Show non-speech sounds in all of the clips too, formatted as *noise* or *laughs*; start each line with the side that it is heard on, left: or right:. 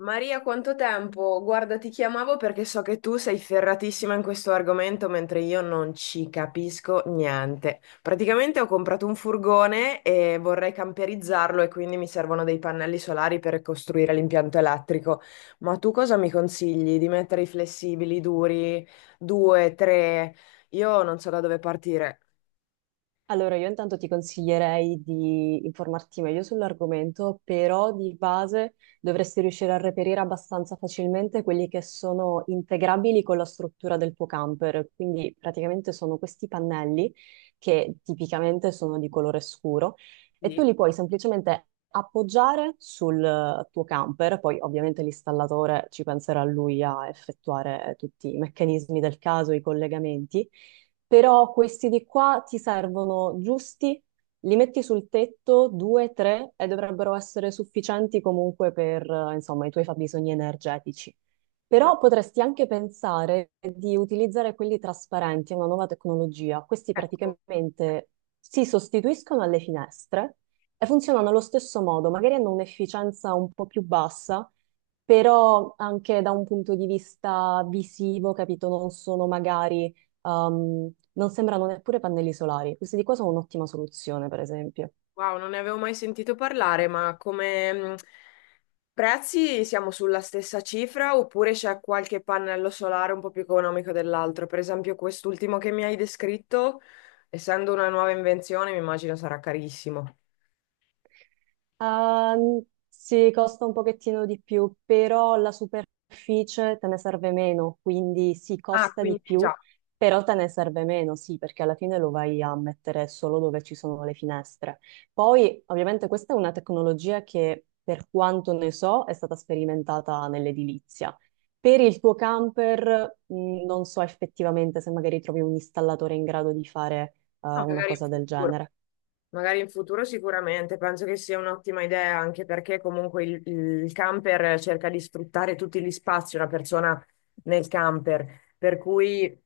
left: Maria, quanto tempo? Guarda, ti chiamavo perché so che tu sei ferratissima in questo argomento, mentre io non ci capisco niente. Praticamente ho comprato un furgone e vorrei camperizzarlo e quindi mi servono dei pannelli solari per costruire l'impianto elettrico. Ma tu cosa mi consigli? Di mettere i flessibili, duri, due, tre? Io non so da dove partire.
right: Allora, io intanto ti consiglierei di informarti meglio sull'argomento, però di base dovresti riuscire a reperire abbastanza facilmente quelli che sono integrabili con la struttura del tuo camper. Quindi praticamente sono questi pannelli che tipicamente sono di colore scuro e tu
left: Sì,
right: li puoi semplicemente appoggiare sul tuo camper, poi ovviamente l'installatore ci penserà lui a effettuare tutti i meccanismi del caso, i collegamenti. Però questi di qua ti servono giusti, li metti sul tetto, due, tre, e dovrebbero essere sufficienti comunque per, insomma, i tuoi fabbisogni energetici.
left: ma
right: Però potresti anche pensare di utilizzare quelli trasparenti, è una nuova tecnologia. Questi
left: ecco,
right: praticamente si sostituiscono alle finestre e funzionano allo stesso modo, magari hanno un'efficienza un po' più bassa, però anche da un punto di vista visivo, capito, non sono magari, non sembrano neppure pannelli solari. Questi di qua sono un'ottima soluzione, per esempio.
left: wow, non ne avevo mai sentito parlare, ma come prezzi siamo sulla stessa cifra oppure c'è qualche pannello solare un po' più economico dell'altro? Per esempio, quest'ultimo che mi hai descritto, essendo una nuova invenzione, mi immagino sarà carissimo.
right: Ehm, sì, costa un pochettino di più, però la superficie te ne serve meno, quindi sì,
left: Ah,
right: costa
left: quindi
right: di più,
left: già,
right: però te ne serve meno, sì, perché alla fine lo vai a mettere solo dove ci sono le finestre. Poi, ovviamente, questa è una tecnologia che, per quanto ne so, è stata sperimentata nell'edilizia. Per il tuo camper, non so effettivamente se magari trovi un installatore in grado di fare,
left: ah,
right: una
left: magari in
right: cosa del
left: futuro.
right: genere.
left: Magari in futuro sicuramente, penso che sia un'ottima idea anche perché comunque il camper cerca di sfruttare tutti gli spazi, una persona nel camper, per cui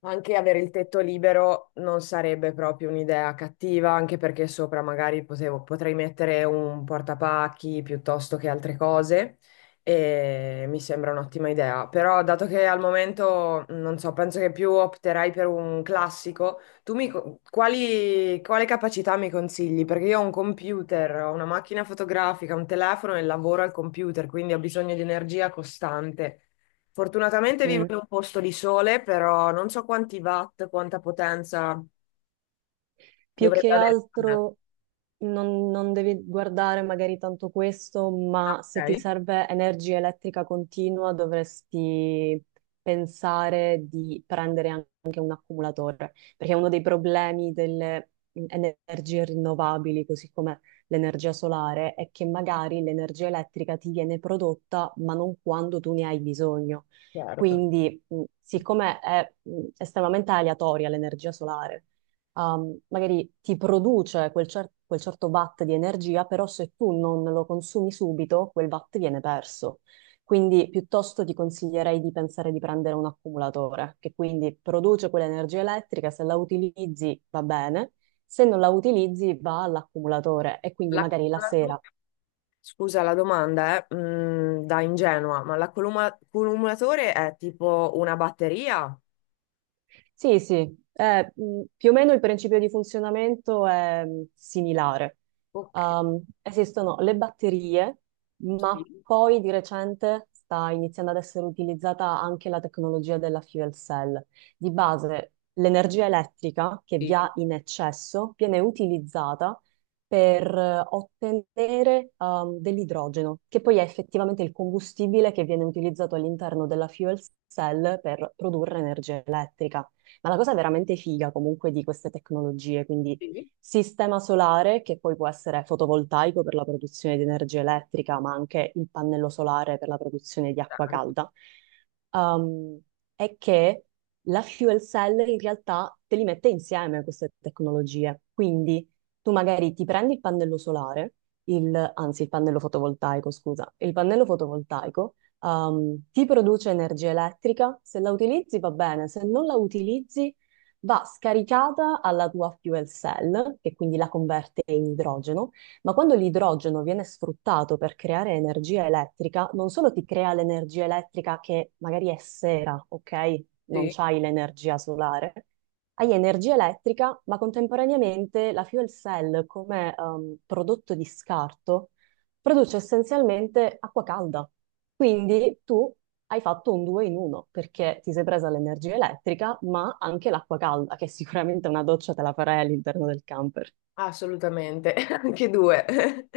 left: anche avere il tetto libero non sarebbe proprio un'idea cattiva, anche perché sopra magari potrei mettere un portapacchi piuttosto che altre cose e mi sembra un'ottima idea, però dato che al momento non so, penso che più opterai per un classico. Tu mi quale capacità mi consigli? Perché io ho un computer, ho una macchina fotografica, un telefono e lavoro al computer, quindi ho bisogno di energia costante. Fortunatamente vivo
right: Mm.
left: in un posto di sole, però non so quanti watt, quanta potenza
right: Più
left: dovrebbe
right: che
left: avere. Ah,
right: altro. Non devi guardare magari tanto questo, ma se ti
left: ok,
right: serve energia elettrica continua dovresti pensare di prendere anche un accumulatore, perché uno dei problemi delle energie rinnovabili, così come l'energia solare, è che magari l'energia elettrica ti viene prodotta, ma non quando tu ne hai bisogno.
left: certo.
right: Quindi, siccome è estremamente aleatoria l'energia solare, magari ti produce quel certo watt di energia, però se tu non lo consumi subito, quel watt viene perso. Quindi piuttosto ti consiglierei di pensare di prendere un accumulatore, che quindi produce quell'energia elettrica, se la utilizzi va bene, se non la utilizzi va all'accumulatore e quindi
left: La
right: magari la
left: cumulatura-
right: sera.
left: Scusa la domanda, da ingenua, ma l'accumulatore è tipo una batteria?
right: Sì, sì, più o meno il principio di funzionamento è similare.
left: Ok,
right: Esistono le batterie, ma
left: sì,
right: poi di recente sta iniziando ad essere utilizzata anche la tecnologia della fuel cell. Di base, l'energia elettrica che vi
left: sì,
right: ha in eccesso viene utilizzata per ottenere dell'idrogeno, che poi è effettivamente il combustibile che viene utilizzato all'interno della fuel cell per produrre energia elettrica. Ma la cosa veramente figa comunque di queste tecnologie, quindi
left: sì,
right: sistema solare che poi può essere fotovoltaico per la produzione di energia elettrica, ma anche il pannello solare per la produzione di acqua
left: certo,
right: calda, ehm, è che la fuel cell in realtà te li mette insieme queste tecnologie. Quindi tu magari ti prendi il pannello solare, anzi il pannello fotovoltaico, scusa, il pannello fotovoltaico ti produce energia elettrica. Se la utilizzi va bene, se non la utilizzi va scaricata alla tua fuel cell, che quindi la converte in idrogeno, ma quando l'idrogeno viene sfruttato per creare energia elettrica, non solo ti crea l'energia elettrica che magari è sera, ok? Non
left: sì.
right: c'hai l'energia solare. Hai energia elettrica, ma contemporaneamente la fuel cell come prodotto di scarto produce essenzialmente acqua calda. Quindi tu hai fatto un due in uno perché ti sei presa l'energia elettrica, ma anche l'acqua calda, che *laughs* sicuramente una doccia te la farai all'interno del camper.
left: Assolutamente, *laughs* anche due. *laughs*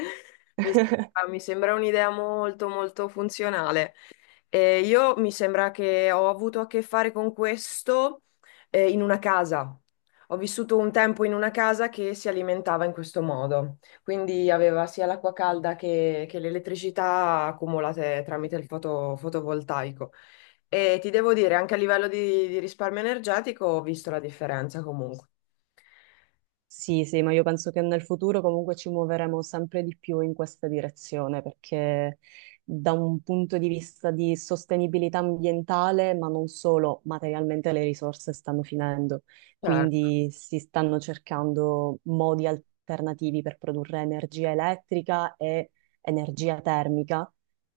left: Mi sembra un'idea molto molto funzionale. E io mi sembra che ho avuto a che fare con questo in una casa. Ho vissuto un tempo in una casa che si alimentava in questo modo, quindi aveva sia l'acqua calda che l'elettricità accumulate tramite il fotovoltaico. E ti devo dire, anche a livello di risparmio energetico ho visto la differenza comunque.
right: Sì, sì, ma io penso che nel futuro comunque ci muoveremo sempre di più in questa direzione perché da un punto di vista di sostenibilità ambientale, ma non solo, materialmente le risorse stanno finendo,
left: Certo.
right: quindi si stanno cercando modi alternativi per produrre energia elettrica e energia termica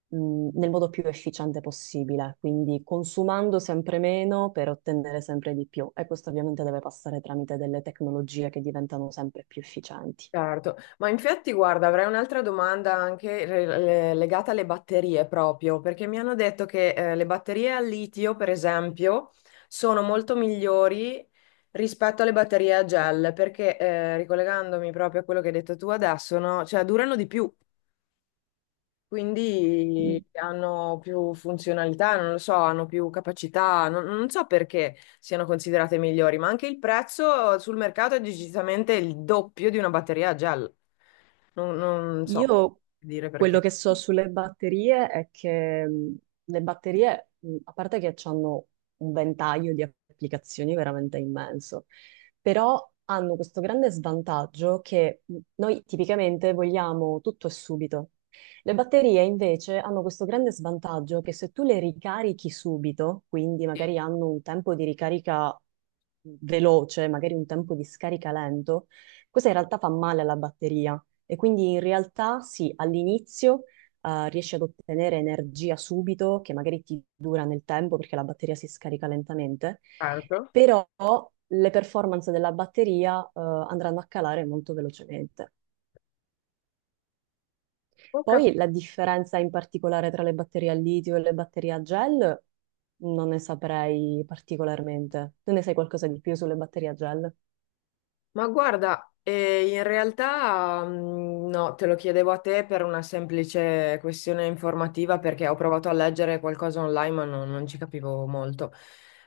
right: nel modo più efficiente possibile, quindi consumando sempre meno per ottenere sempre di più. E questo ovviamente deve passare tramite delle tecnologie che diventano sempre più efficienti.
left: Certo, ma infatti guarda, avrei un'altra domanda anche legata alle batterie proprio, perché mi hanno detto che le batterie al litio, per esempio, sono molto migliori rispetto alle batterie a gel, perché ricollegandomi proprio a quello che hai detto tu adesso, no? Cioè durano di più.
right: Mm.
left: Quindi hanno più funzionalità, non lo so, hanno più capacità, non so perché siano considerate migliori, ma anche il prezzo sul mercato è decisamente il doppio di una batteria a gel. Non so
right: Io
left: dire
right: quello
left: perché.
right: che so sulle batterie è che le batterie, a parte che hanno un ventaglio di applicazioni veramente immenso, però hanno questo grande svantaggio che noi tipicamente vogliamo tutto e subito. Le batterie invece hanno questo grande svantaggio che se tu le ricarichi subito, quindi magari hanno un tempo di ricarica veloce, magari un tempo di scarica lento, questo in realtà fa male alla batteria e quindi in realtà sì, all'inizio riesci ad ottenere energia subito, che magari ti dura nel tempo perché la batteria si scarica lentamente,
left: Certo.
right: però le performance della batteria andranno a calare molto velocemente.
left: Ho capito.
right: Poi la differenza in particolare tra le batterie al litio e le batterie a gel non ne saprei particolarmente. Tu ne sai qualcosa di più sulle batterie a gel?
left: Ma guarda, in realtà no, te lo chiedevo a te per una semplice questione informativa perché ho provato a leggere qualcosa online ma non ci capivo molto.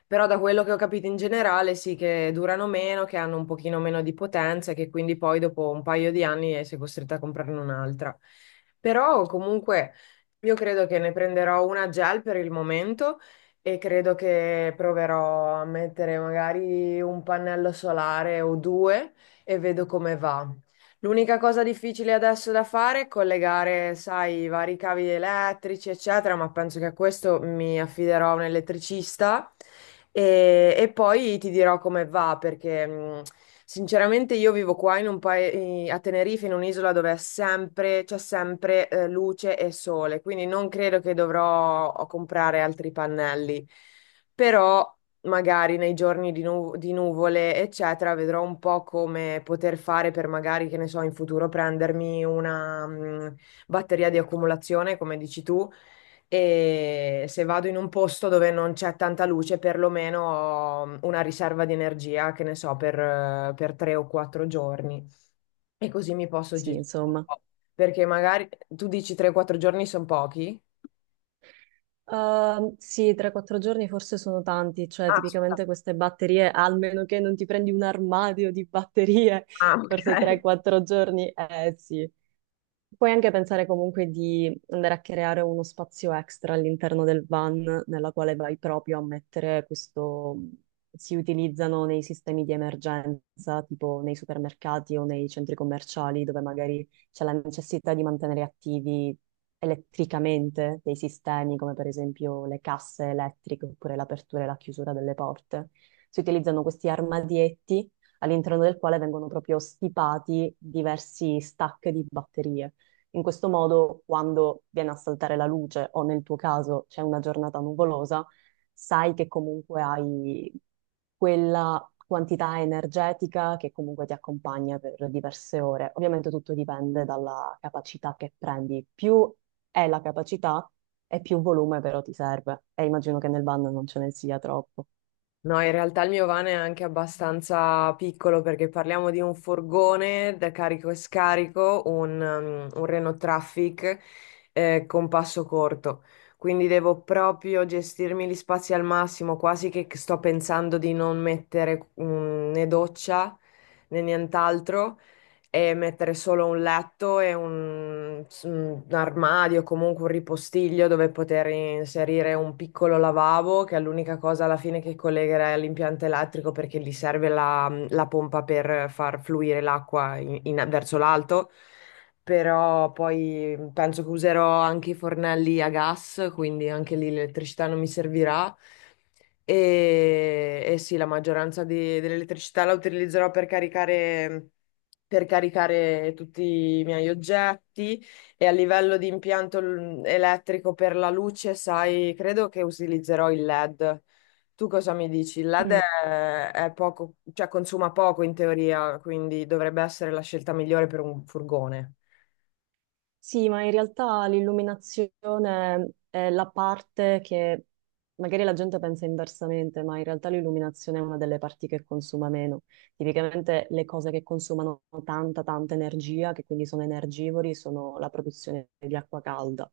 left: Però da quello che ho capito in generale sì che durano meno, che hanno un pochino meno di potenza e che quindi poi dopo un paio di anni sei costretta a comprarne un'altra. Però comunque io credo che ne prenderò una gel per il momento e credo che proverò a mettere magari un pannello solare o due e vedo come va. L'unica cosa difficile adesso da fare è collegare, sai, i vari cavi elettrici, eccetera, ma penso che a questo mi affiderò a un elettricista e poi ti dirò come va, perché sinceramente io vivo qua in un a Tenerife, in un'isola dove è sempre, c'è sempre luce e sole, quindi non credo che dovrò oh, comprare altri pannelli. Però magari nei giorni di nuvole, eccetera, vedrò un po' come poter fare per magari, che ne so, in futuro prendermi una batteria di accumulazione, come dici tu, e se vado in un posto dove non c'è tanta luce, perlomeno ho una riserva di energia, che ne so, per tre o quattro giorni. E così mi posso
right: Sì,
left: gestire un
right: insomma.
left: po'. Perché magari tu dici 3-4 giorni sono pochi.
right: Sì, 3-4 giorni forse sono tanti, cioè
left: Ah, scusa.
right: tipicamente queste batterie, almeno che non ti prendi un armadio di batterie,
left: Ah,
right: forse
left: ok.
right: 3-4 giorni, eh sì. Puoi anche pensare comunque di andare a creare uno spazio extra all'interno del van nella quale vai proprio a mettere questo, si utilizzano nei sistemi di emergenza, tipo nei supermercati o nei centri commerciali dove magari c'è la necessità di mantenere attivi elettricamente dei sistemi, come per esempio le casse elettriche oppure l'apertura e la chiusura delle porte. Si utilizzano questi armadietti all'interno del quale vengono proprio stipati diversi stack di batterie. In questo modo, quando viene a saltare la luce o nel tuo caso c'è una giornata nuvolosa, sai che comunque hai quella quantità energetica che comunque ti accompagna per diverse ore. Ovviamente tutto dipende dalla capacità che prendi. Più è la capacità e più volume però ti serve. E immagino che nel van non ce ne sia troppo.
left: No, in realtà il mio van è anche abbastanza piccolo perché parliamo di un furgone da carico e scarico, un Renault Traffic con passo corto. Quindi devo proprio gestirmi gli spazi al massimo, quasi che sto pensando di non mettere né doccia né nient'altro e mettere solo un letto e un armadio, comunque un ripostiglio dove poter inserire un piccolo lavabo, che è l'unica cosa alla fine che collegherai all'impianto elettrico perché gli serve la pompa per far fluire l'acqua verso l'alto. Però poi penso che userò anche i fornelli a gas, quindi anche lì l'elettricità non mi servirà. E sì, la maggioranza dell'elettricità la utilizzerò per caricare tutti i miei oggetti e a livello di impianto elettrico per la luce, sai, credo che utilizzerò il LED. Tu cosa mi dici? Il LED è poco, cioè consuma poco in teoria, quindi dovrebbe essere la scelta migliore per un furgone.
right: Sì, ma in realtà l'illuminazione è la parte che magari la gente pensa inversamente, ma in realtà l'illuminazione è una delle parti che consuma meno. Tipicamente le cose che consumano tanta, tanta energia, che quindi sono energivori, sono la produzione di acqua calda.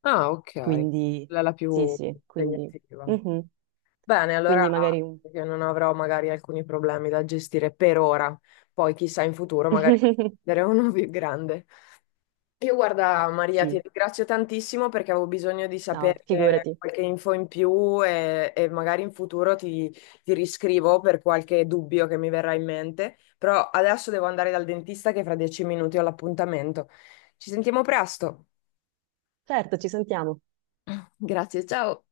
left: Ah, ok,
right: Quindi,
left: quella è la
right: sì,
left: più
right: sì, quindi,
left: impegnativa.
right: mhm.
left: Bene,
right: Quindi
left: allora
right: magari un...
left: io non avrò magari alcuni problemi da gestire per ora, poi chissà in futuro magari
right: *laughs*
left: ne uno *laughs* più grande. Io guarda Maria, ti
right: Sì,
left: ringrazio tantissimo perché avevo bisogno di
right: no,
left: sapere
right: figurati.
left: qualche info in più e magari in futuro ti, ti riscrivo per qualche dubbio che mi verrà in mente, però adesso devo andare dal dentista che fra 10 minuti ho l'appuntamento. Ci sentiamo presto.
right: Certo, ci sentiamo.
left: Grazie, ciao.